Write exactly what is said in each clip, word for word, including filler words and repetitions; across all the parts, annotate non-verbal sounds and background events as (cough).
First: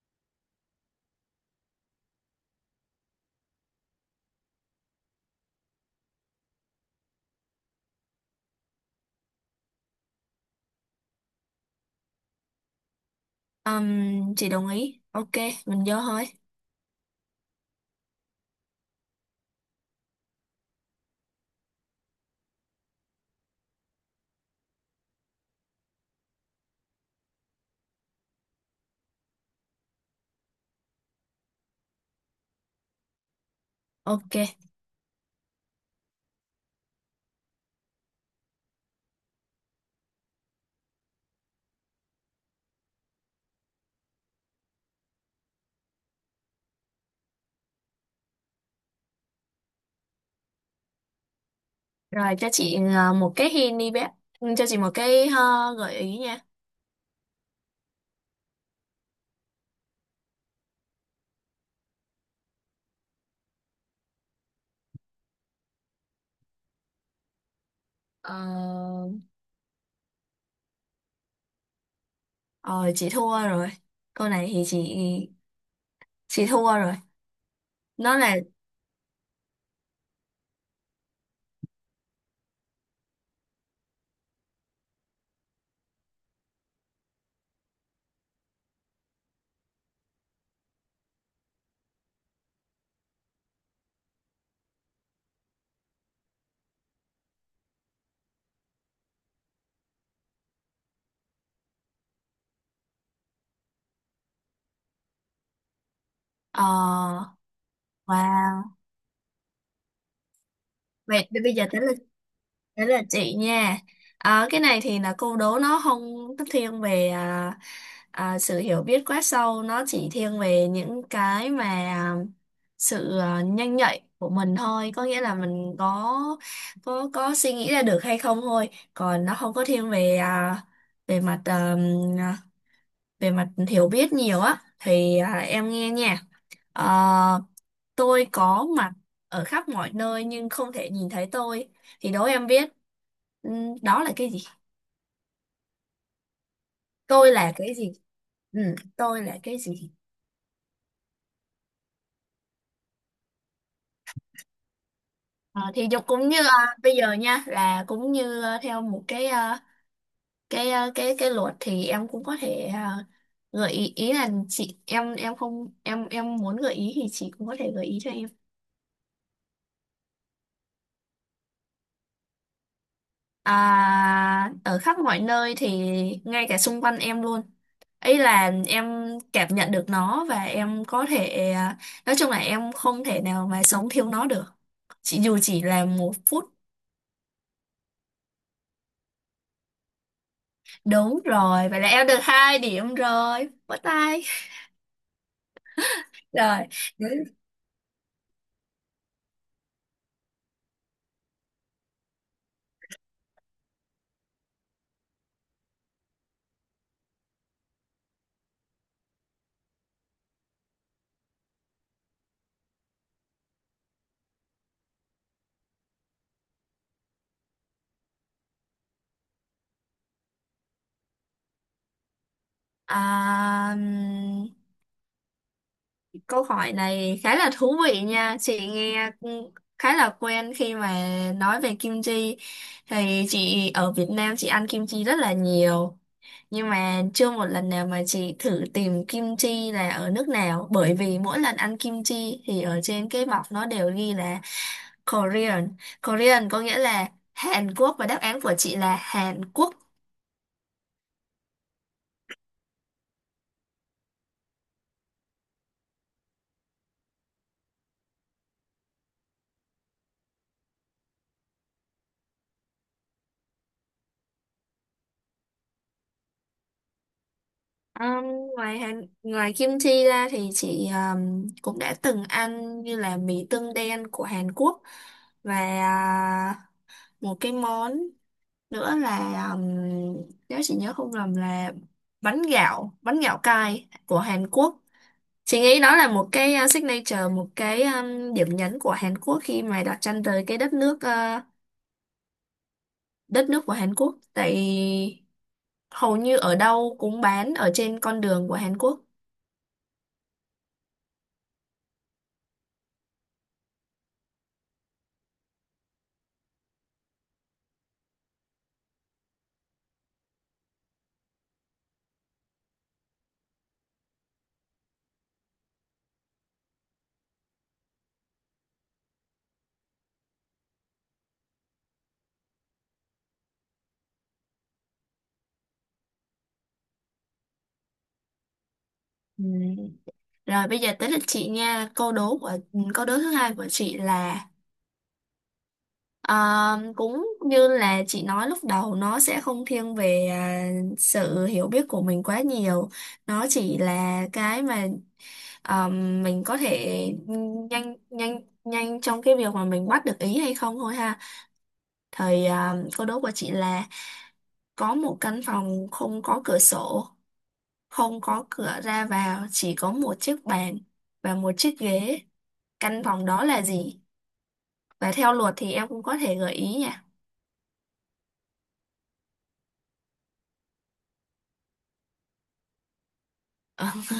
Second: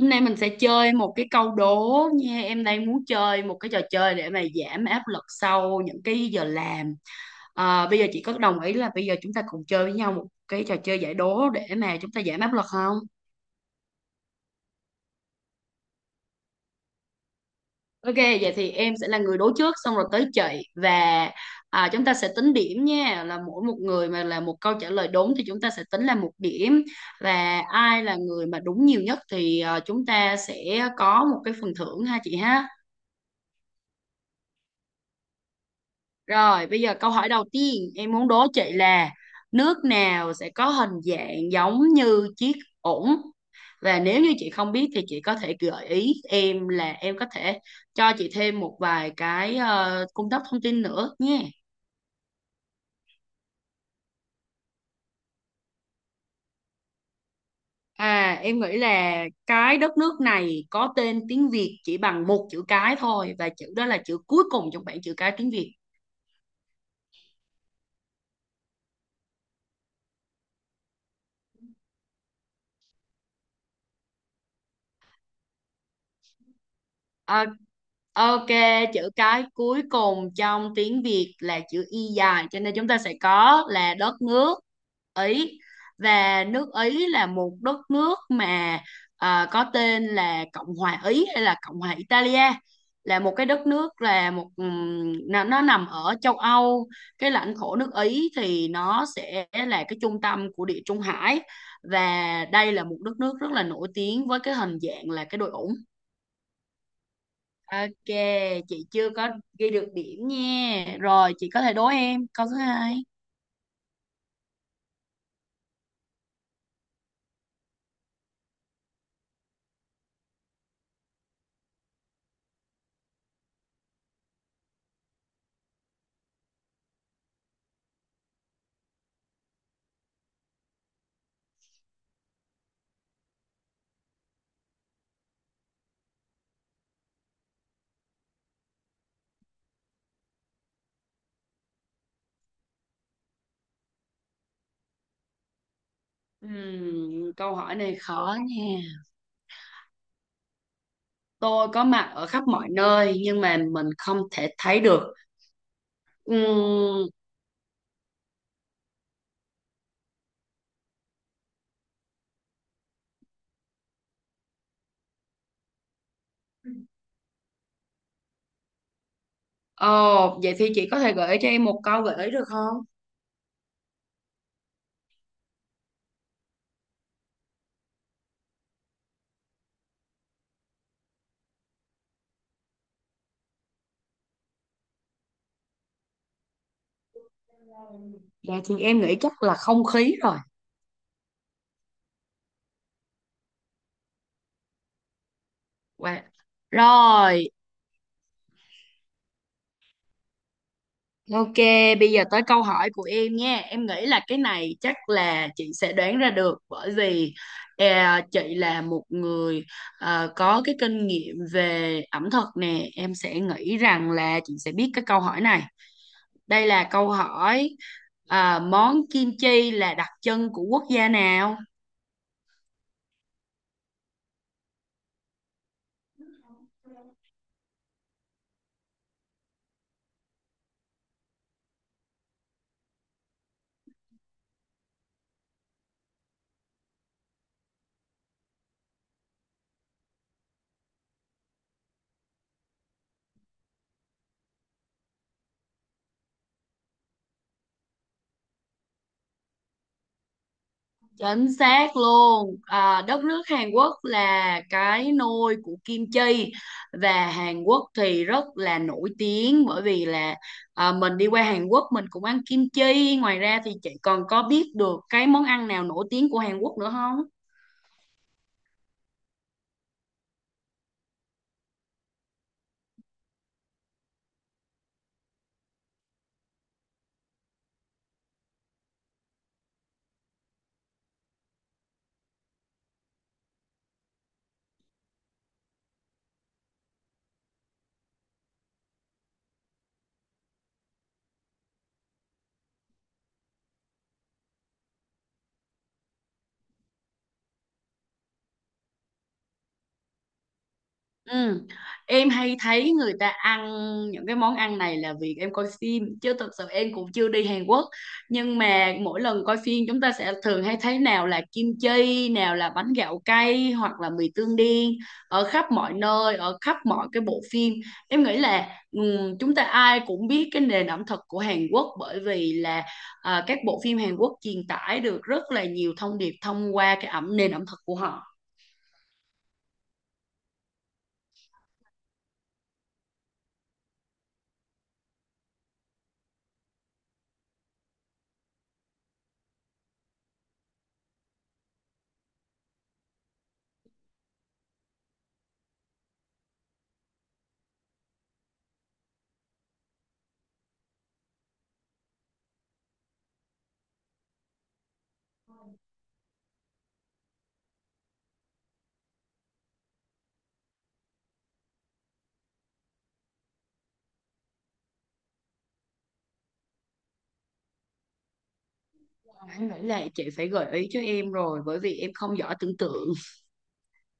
Hôm nay mình sẽ chơi một cái câu đố nha. Em đang muốn chơi một cái trò chơi để mà giảm áp lực sau những cái giờ làm. À, bây giờ chị có đồng ý là bây giờ chúng ta cùng chơi với nhau một cái trò chơi giải đố để mà chúng ta giảm áp lực không? Ừm, chị đồng ý. Ok, mình vô thôi. Ok, vậy thì em sẽ là người đố trước xong rồi tới chị và à, chúng ta sẽ tính điểm nha. Là mỗi một người mà là một câu trả lời đúng thì chúng ta sẽ tính là một điểm, và ai là người mà đúng nhiều nhất thì à, chúng ta sẽ có một cái phần thưởng ha chị ha. Ok. Rồi, bây giờ câu hỏi đầu tiên em muốn đố chị là nước nào sẽ có hình dạng giống như chiếc ổn? Và nếu như chị không biết thì chị có thể gợi ý em là em có thể cho chị thêm một vài cái ờ, cung cấp thông tin nữa nhé. Rồi cho chị ờ, một cái hint đi bé. Ừ, cho chị một cái ờ, gợi ý nha. À, em nghĩ là cái đất nước này có tên tiếng Việt chỉ bằng một chữ cái thôi và chữ đó là chữ cuối cùng trong bảng chữ cái tiếng Việt. Ờ, ờ, chị thua rồi. Câu này thì chị chị thua rồi. Ờ, Nó là ok, chữ cái cuối cùng trong tiếng Việt là chữ Y dài, cho nên chúng ta sẽ có là đất nước Ý. Và nước Ý là một đất nước mà à, có tên là Cộng hòa Ý hay là Cộng hòa Italia. Là một cái đất nước, là một ừm, nó, nó nằm ở châu Âu. Cái lãnh thổ nước Ý thì nó sẽ là cái trung tâm của Địa Trung Hải, và đây là một đất nước rất là nổi tiếng với cái hình dạng là cái đồi ủng. ờ Ok, wow. chị chưa có ghi được điểm nha. Vậy Rồi, thì chị bây có giờ thể tới đố lượt, em câu thứ đấy là hai. chị nha. Ờ, cái này thì là câu đố nó không thiên về à, à, sự hiểu biết quá sâu, nó chỉ thiên về những cái mà à, sự à, nhanh nhạy của mình thôi, có nghĩa là mình có có có suy nghĩ ra được hay không thôi, còn nó không có thiên về à, về mặt à, về mặt hiểu biết nhiều á. Thì à, em nghe nha. Ờ, tôi có mặt ở khắp mọi nơi nhưng không thể nhìn thấy tôi. Thì đố em biết, ừm, đó là cái gì? Tôi Ừm, là Câu hỏi cái gì? này khó Ừ, nha. tôi là cái gì? Tôi có mặt ở khắp mọi nơi nhưng mà mình không thể thấy được. Ờ, thì dục cũng như à, bây Ừm, giờ nha là cũng như à, theo một cái à, cái à, cái cái luật thì em cũng có thể à, gợi ý, ý là chị em em không em em muốn gợi ý thì chị cũng có thể gợi ý cho em. Ồ, vậy thì chị có thể gợi ý cho em một câu gợi ý được không? À, ở khắp mọi nơi thì ngay cả xung quanh em luôn. Ý là em cảm nhận được nó và em có thể à, nói chung là em không thể nào mà sống thiếu nó được. Chỉ dù chỉ là một phút. Dạ thì em nghĩ chắc là không khí rồi. Đúng rồi, vậy là em được hai điểm rồi. Bắt tay. (laughs) Wow. Rồi. Đấy. Rồi, ok, bây giờ tới câu hỏi của em nha. Em nghĩ là cái này chắc là chị sẽ đoán ra được, bởi vì à, chị là một người à, có cái kinh nghiệm về ẩm thực nè. Em sẽ nghĩ rằng là chị sẽ biết cái câu hỏi này. Đây là câu hỏi, à, món kim chi là đặc trưng của quốc gia nào? À, ừm, câu hỏi này khá là thú vị nha. Chị nghe cũng khá là quen khi mà nói về kim chi. Thì chị ở Việt Nam chị ăn kim chi rất là nhiều. Nhưng mà chưa một lần nào mà chị thử tìm kim chi là ở nước nào, bởi vì mỗi lần ăn kim chi thì ở trên cái bọc nó đều ghi là Korean. Korean có nghĩa là Hàn Quốc và đáp án của chị là Hàn Quốc. Chính xác luôn. À, đất nước Hàn Quốc là cái nôi của kim chi, và Hàn Quốc thì rất là nổi tiếng bởi vì là à, mình đi qua Hàn Quốc mình cũng ăn kim chi. Ngoài ra thì chị còn có biết được cái món ăn nào nổi tiếng của Hàn Quốc nữa không? Ừm, Ngoài Hàn, ngoài kim chi ra thì chị ừm, cũng đã từng ăn như là mì tương đen của Hàn Quốc và à, một cái món nữa là ừm, nếu chị nhớ không lầm là bánh gạo, bánh gạo cay của Hàn Quốc. Chị nghĩ đó là một cái uh, signature, một cái um, điểm nhấn của Hàn Quốc khi mà đặt chân tới cái đất nước uh, đất nước của Hàn Quốc. Tại hầu như ở đâu cũng bán ở trên con đường của Hàn Quốc. Ừ. Em hay thấy người ta ăn những cái món ăn này là vì em coi phim, chứ thực sự em cũng chưa đi Hàn Quốc. Nhưng mà mỗi lần coi phim chúng ta sẽ thường hay thấy nào là kim chi, nào là bánh gạo cay, hoặc là mì tương đen, ở khắp mọi nơi, ở khắp mọi cái bộ phim. Em nghĩ là ừ, chúng ta ai cũng biết cái nền ẩm thực của Hàn Quốc, bởi vì là à, các bộ phim Hàn Quốc truyền tải được rất là nhiều thông điệp thông qua cái ẩm nền ẩm thực của họ. Ừm. Rồi bây giờ tới lượt chị nha. Câu đố của ừ, câu đố thứ hai của chị là um, cũng như là chị nói lúc đầu, nó sẽ không thiên về uh, sự hiểu biết của mình quá nhiều. Nó chỉ là cái mà ờ, mình có thể nhanh nhanh nhanh trong cái việc mà mình bắt được ý hay không thôi ha. Thời ờ, câu đố của chị là có một căn phòng không có cửa sổ, không có cửa ra vào, chỉ có một chiếc bàn và một chiếc ghế. Căn phòng đó là gì? Và theo luật thì em cũng có thể gợi ý nha. Đáng lẽ là chị phải gợi ý cho em rồi bởi vì em không giỏi tưởng tượng. (laughs)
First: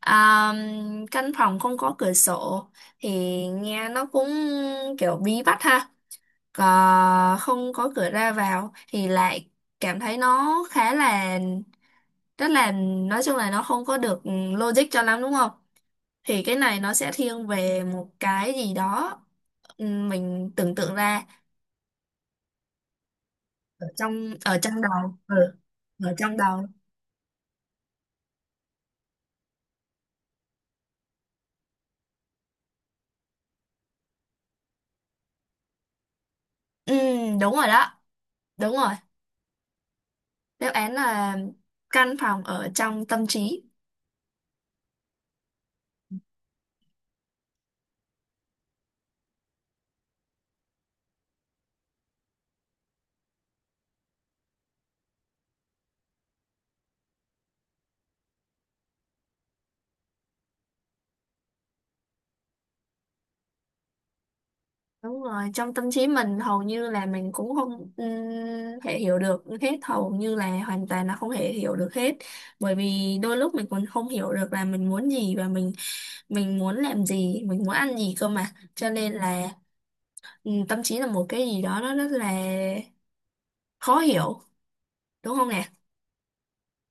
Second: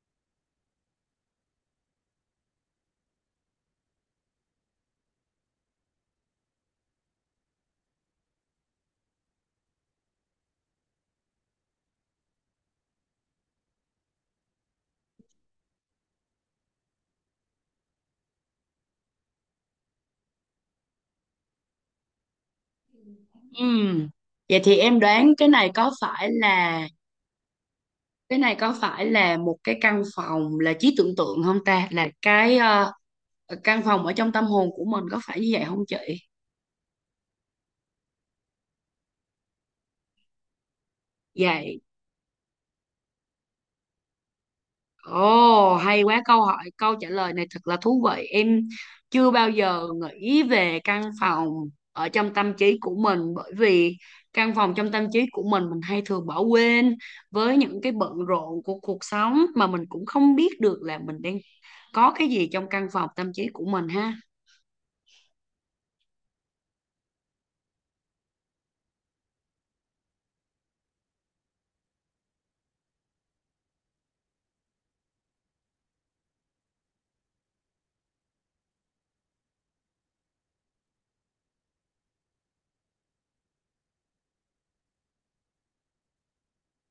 Ờ. À, căn phòng không có cửa sổ thì nghe nó cũng kiểu bí bách ha, có- không có cửa ra vào thì lại cảm thấy nó khá là rất là nói chung là nó không có được ừ, logic cho lắm, đúng không? Thì cái này nó sẽ thiên về một cái gì đó ừ, mình tưởng tượng ra ở Ừm, trong ở Vậy trong thì em đầu, đoán ừ, cái này có ở phải trong đầu. là cái này có phải là một cái căn phòng là trí tưởng tượng không ta? Là cái ờ, căn phòng ở trong tâm hồn của mình, có phải như vậy không chị? ừ, Đúng rồi đó, đúng rồi, đáp án là Dạ. căn phòng ở trong tâm trí. Ồ, hay quá câu hỏi, câu trả lời này thật là thú vị. Em chưa bao giờ nghĩ về căn phòng ở trong tâm trí của mình, bởi vì căn phòng trong tâm trí của mình mình hay thường bỏ quên với những cái bận rộn của cuộc sống, mà mình cũng không biết được là mình đang có cái gì trong căn phòng tâm trí của mình ha. Đúng rồi, trong tâm trí mình hầu như là mình cũng không ừm, thể hiểu được hết, hầu như là hoàn toàn là không thể hiểu được hết. Bởi vì đôi lúc mình còn không hiểu được là mình muốn gì và mình mình muốn làm gì, mình muốn ăn gì cơ mà. Cho nên là ừm, tâm trí là một cái gì đó nó rất là khó hiểu, đúng không nè?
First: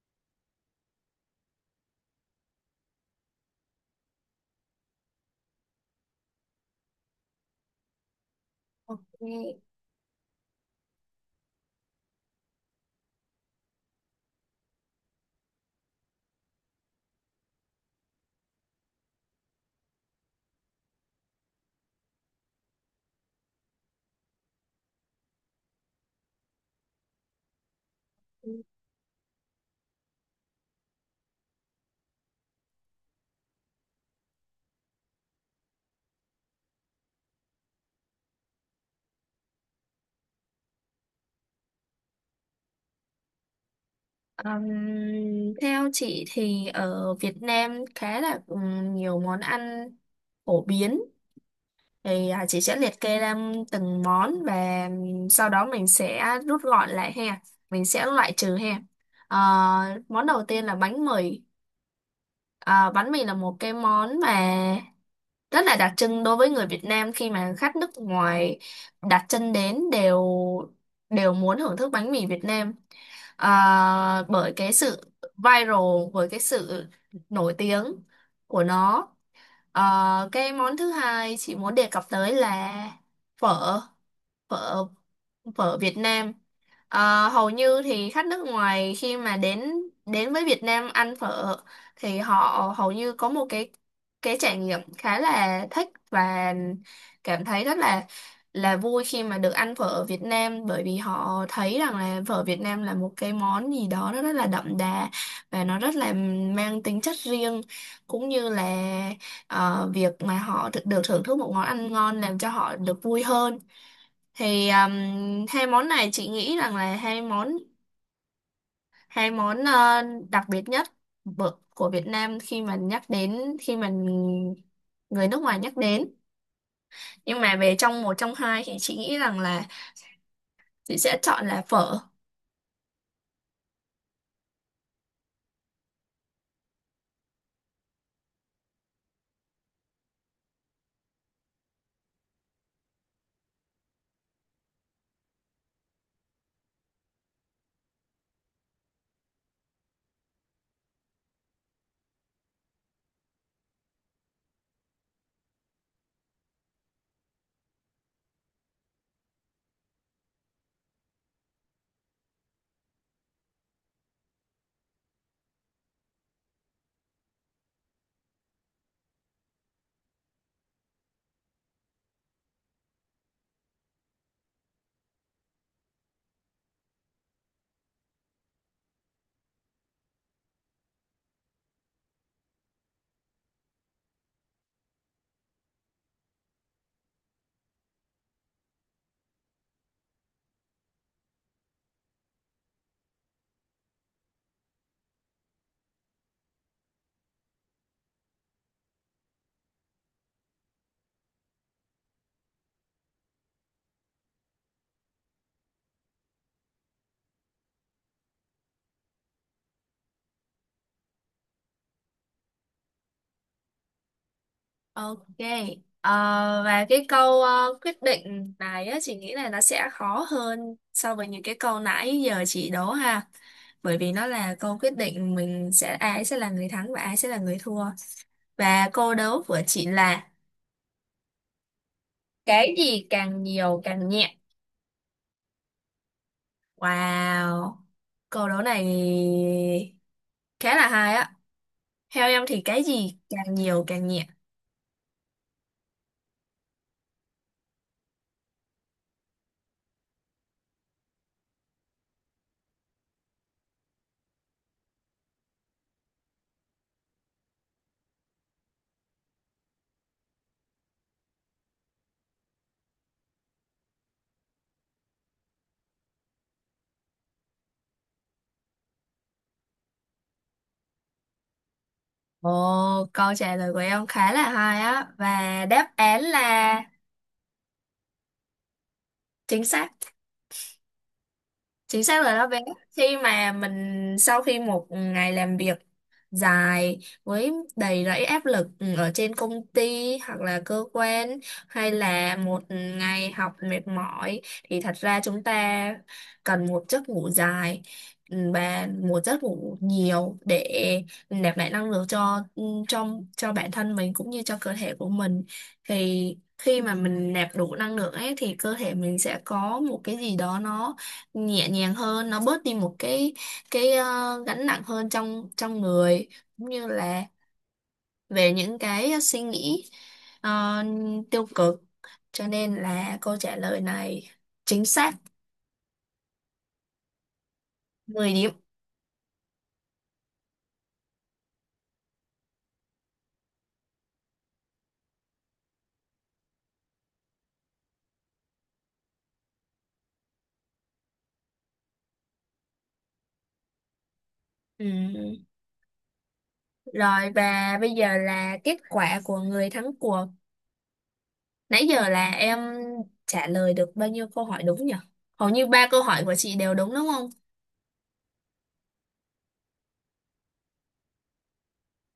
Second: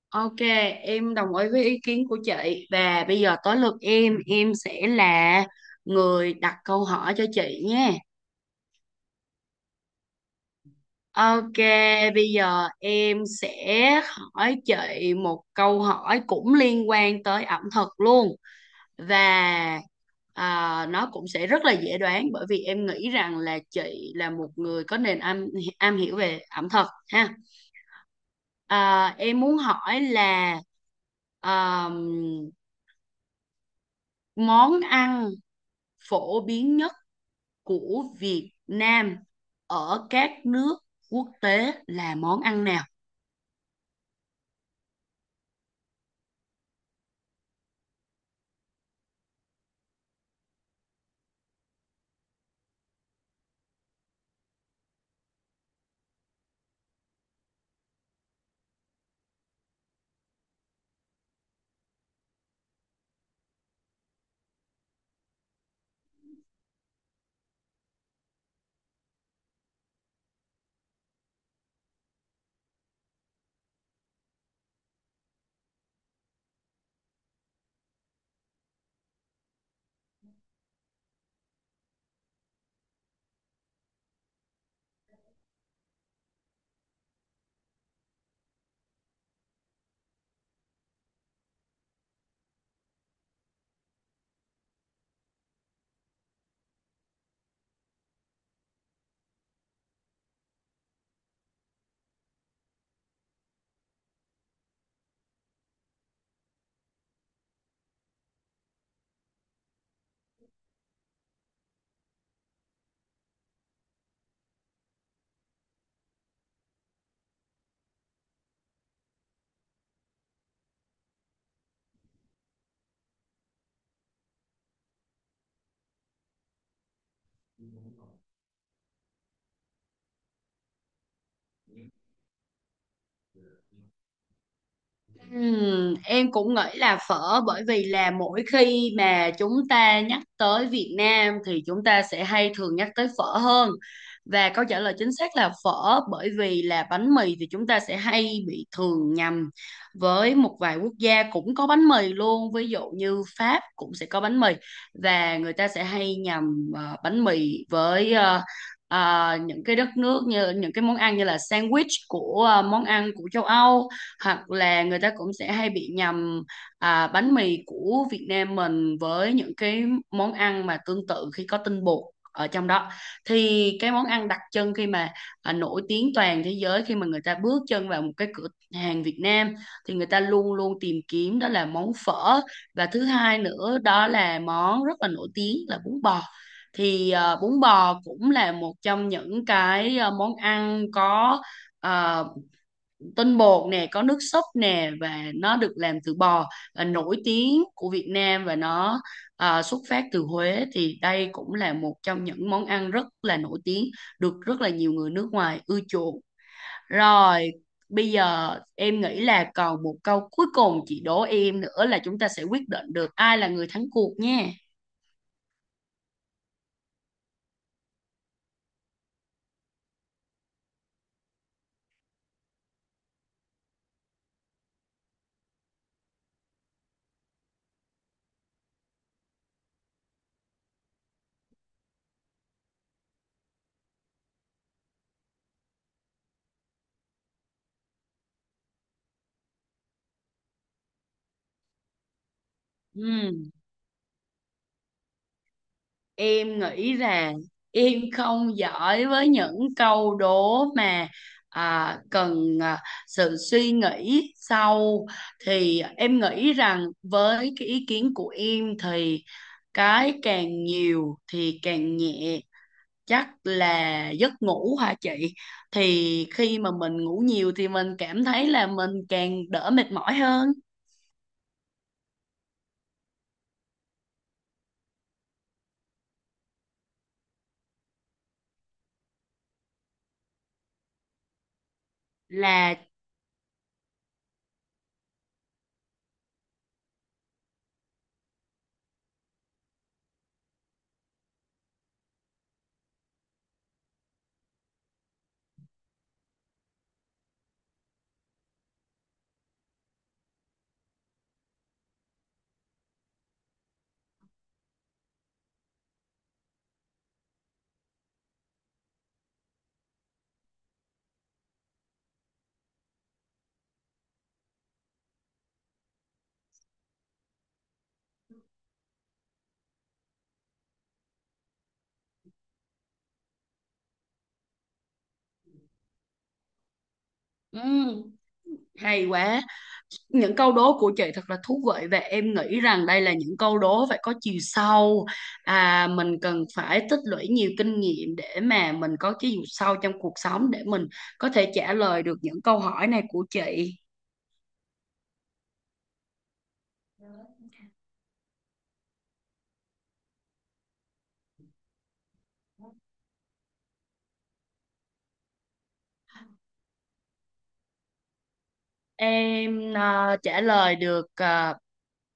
Ok, em đồng ý với ý kiến của chị, và bây giờ tới lượt em, em sẽ là người đặt câu hỏi cho chị nhé. Ok. Ok, bây giờ em sẽ hỏi chị một câu hỏi cũng liên quan tới ẩm thực luôn, và à, nó cũng sẽ rất là dễ đoán, bởi vì em nghĩ rằng là chị là một người có nền am am hiểu về ẩm thực ha. À, em muốn hỏi là à, món ăn phổ biến nhất của Việt Nam ở các nước quốc tế là món ăn nào? Ừm, theo chị thì ở Việt Nam khá là ừm, nhiều món ăn phổ biến, thì à, chị sẽ liệt kê ra từng món và sau đó mình sẽ rút gọn lại ha, mình sẽ loại trừ ha. Ờ, Món đầu tiên là bánh mì. Ờ, bánh mì là một cái món mà rất là đặc trưng đối với người Việt Nam, khi mà khách nước ngoài đặt chân đến đều đều muốn thưởng thức bánh mì Việt Nam. Ờ, bởi cái sự viral, bởi cái sự nổi tiếng của nó. Ờ, cái món thứ hai chị muốn đề cập tới là phở phở phở Việt Nam. Ờ, hầu như thì khách nước ngoài khi mà đến đến với Việt Nam ăn phở thì họ hầu như có một cái cái trải nghiệm khá là thích và cảm thấy rất là là vui khi mà được ăn phở ở Việt Nam, bởi vì họ thấy rằng là phở Việt Nam là một cái món gì đó nó rất là đậm đà và nó rất là mang tính chất riêng, cũng như là ờ, việc mà họ được, được thưởng thức một món ăn ngon làm cho họ được vui hơn. Thì um, hai món này chị nghĩ rằng là hai món hai món ờ, đặc biệt nhất bở- của Việt Nam khi mà nhắc đến, khi mà người nước ngoài nhắc đến, nhưng mà về trong một trong hai thì chị nghĩ rằng là chị sẽ chọn là phở. Ừm, em cũng nghĩ là phở, bởi vì là mỗi khi mà chúng ta nhắc tới Việt Nam thì chúng ta sẽ hay thường nhắc tới phở hơn, và câu trả lời chính xác là phở. Bởi vì là bánh mì thì chúng ta sẽ hay bị thường nhầm với một vài quốc gia cũng có bánh mì luôn, ví dụ như Pháp cũng sẽ có bánh mì, và người ta sẽ hay nhầm ờ, bánh mì với ờ, ờ, những cái đất nước, như những cái món ăn như là sandwich của ờ, món ăn của châu Âu. Hoặc là người ta cũng sẽ hay bị nhầm à, bánh mì của Việt Nam mình với những cái món ăn mà tương tự khi có tinh bột ở trong đó. Thì cái món ăn đặc trưng khi mà à, nổi tiếng toàn thế giới, khi mà người ta bước chân vào một cái cửa hàng Việt Nam, thì người ta luôn luôn tìm kiếm đó là món phở. Và thứ hai nữa, đó là món rất là nổi tiếng là bún bò. Thì ờ, bún bò cũng là một trong những cái ờ, món ăn có ờ, tinh bột nè, có nước súp nè, và nó được làm từ bò, là nổi tiếng của Việt Nam, và nó à, xuất phát từ Huế. Thì đây cũng là một trong những món ăn rất là nổi tiếng, được rất là nhiều người nước ngoài ưa chuộng. Rồi, bây giờ em nghĩ là còn một câu cuối cùng chị đố em nữa là chúng ta sẽ quyết định được ai là người thắng cuộc nha. Ok. Ờ, và cái câu ờ, quyết định này á, chị nghĩ là nó sẽ khó hơn so với những cái câu nãy giờ chị đố ha, bởi vì nó là câu quyết định mình sẽ ai sẽ là người thắng và ai sẽ là người thua. Và câu đố của chị là: cái gì càng nhiều càng nhẹ. Wow. Câu đố này khá là hay á. Theo em thì cái gì Ừ, càng nhiều càng nhẹ. em nghĩ rằng em không giỏi với những câu đố mà à, cần à, sự suy nghĩ sâu. Thì em nghĩ rằng với cái ý kiến của em thì cái càng nhiều thì càng nhẹ chắc là giấc ngủ hả chị. Thì khi mà mình ngủ nhiều thì mình cảm thấy là mình càng đỡ mệt mỏi hơn Ồ, câu trả lời của em khá là hay á. Và đáp án là chính xác. Chính xác là đó bé, là khi mà mình sau khi một ngày làm việc dài với đầy rẫy áp lực, ừ, ở trên công ty hoặc là cơ quan hay là một ngày học mệt mỏi, thì thật ra chúng ta cần một giấc ngủ dài, ừ, và một giấc ngủ nhiều để nạp lại năng lượng cho trong cho bản thân mình cũng như cho cơ thể của mình. Thì khi mà mình nạp đủ năng lượng ấy thì cơ thể mình sẽ có một cái gì đó nó nhẹ nhàng hơn, nó bớt đi một cái cái ờ, gánh nặng hơn trong trong người, cũng như là về những cái suy nghĩ ờ, tiêu cực. Cho nên là câu trả lời này chính xác, ừ, mười điểm. hay quá. Những câu đố của chị thật là thú vị, và em nghĩ rằng đây là những câu đố phải có chiều sâu. À, mình cần phải tích lũy nhiều kinh nghiệm để mà mình có chiều sâu trong cuộc sống, để mình có thể trả lời được những câu hỏi này của chị. Ừ. Rồi và bây giờ là kết quả của người thắng cuộc. Nãy giờ là em trả lời được bao nhiêu câu hỏi đúng nhỉ? Hầu như ba câu hỏi của chị đều đúng đúng không? Em à, trả lời được à,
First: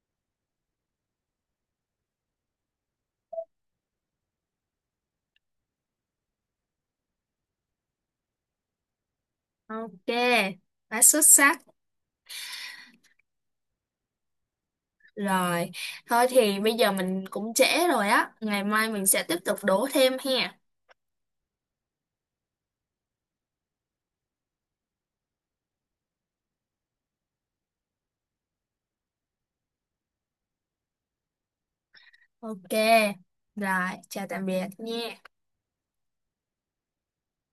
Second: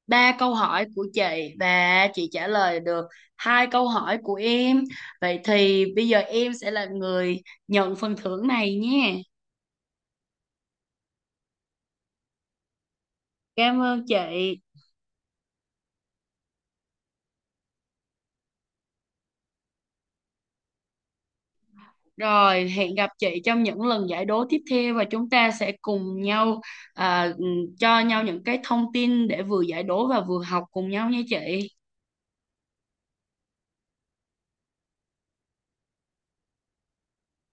ba câu hỏi của chị, và chị trả lời được hai câu hỏi của em. Vậy thì bây giờ em sẽ là người nhận phần thưởng này nhé. Ok, quá xuất sắc. Cảm ơn chị. Rồi, thôi thì bây giờ mình cũng trễ rồi á, ngày mai mình sẽ tiếp tục đố thêm ha. Rồi, hẹn gặp chị trong những lần giải đố tiếp theo, và chúng ta sẽ cùng nhau à, ừ, cho nhau những cái thông tin để vừa giải đố và vừa học cùng nhau nha chị. Ok, rồi, chào tạm biệt nha.